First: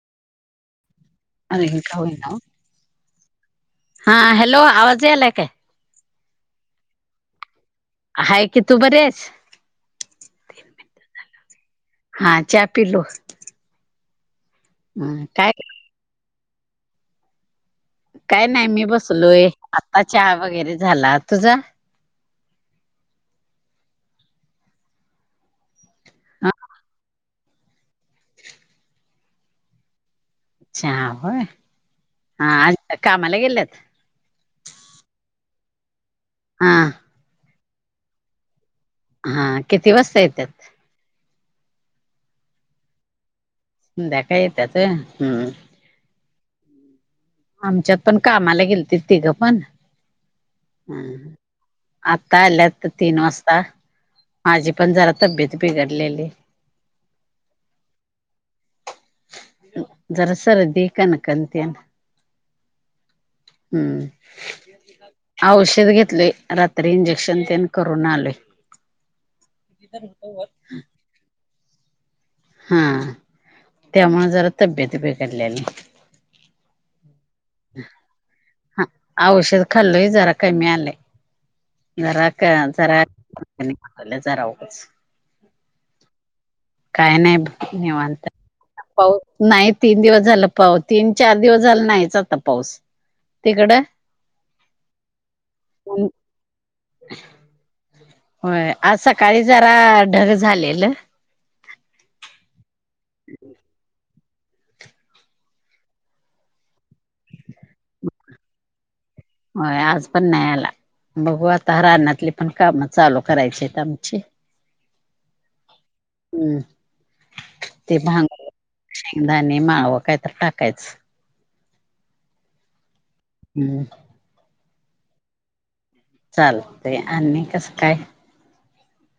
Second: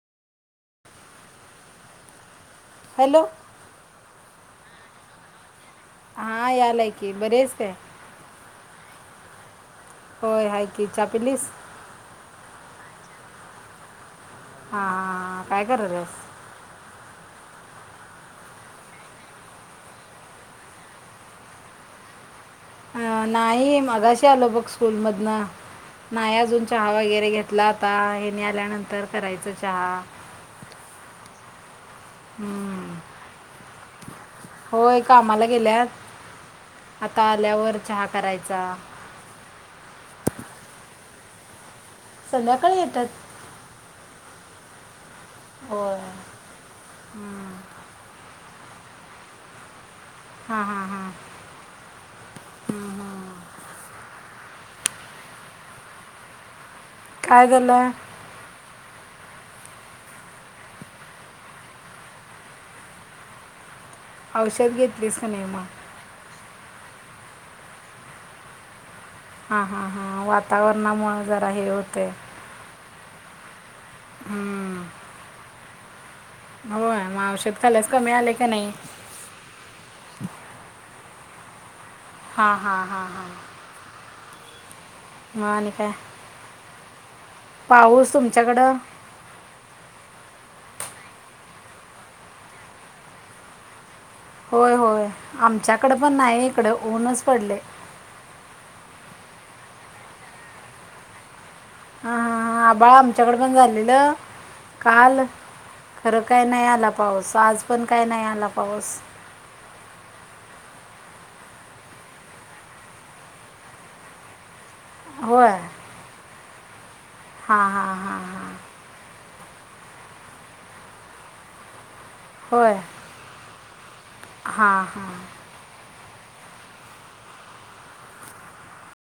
आणि इंका होनाव [inaudible] हॅलो हा हॅलो आवाजलाय का हा यालाय की बरेच आहेा की तू बर आहेस. हो आहे की चहा पिलीस हा चहा पिलो हा हा काय कर रेस काय नाही मी बसलोय आता चहा वगैरे झाला. तुझा अ नाही मगाशी आलो बघ स्कूल मधन नाही अजून चहा वगैरे घेत. तिथला आता हेने आल्यानंतर करायचं. चहा अच्छ ह होय हम्म. हा कामाला गेलेत. होय कामाला गेल्यात. हा आता आल्यावर चहा करायचा. हा किती वाजता येतात. सध्याकाळी येतात. संध्याकाळी येतात हम्म हो आमच्यात पण कामाला गेल. ते तिघं पण हा हा हम आताल्यात तीन वास्ता माझी पण जरा तब्येत बिघडलेली. काय झालं? जरा सर्दी कंकण हम्म औषध घेतलीस का नाही मग औषध घेतले रात्री इंजेक्शन त्यान करून आले हा हा हा वातावरणामुळे जरा हे होते हा त्यामुळे जरा हम्म. तब्येत बिघडल्याली हो मग औषध खालस कमी आले की नाही. औषध खाल्लं जरा कमी आलंय जरा हां हां जरा हां हां त्यांल्या जराहच मन काय? काय नाही बसलो पाऊस निवांत तुमच्याकडं पास नाही तीन दिवस झालं पा तीन चार दिवस झालं नाहीच. आता पाऊस तिकडं होय होय आमच्याकडे पण नाही इकडे ऊनच पडले होय आज सकाळी जरा ढग झालेल हा हा हा आबाळ आमच्याकड पण झालेलं काल खरं काय नाही आला पाऊस आज पण काय नाही आला पाऊस होय आज पण नाही आला बघू आता राहनाली पण कामं चालू करायची आहेत आमची हो हम्म हा हा ते हा भांग हा शेंगदाणे माळवं काय तर टाकायच होय हम् हा हा चालते आणि कसं काय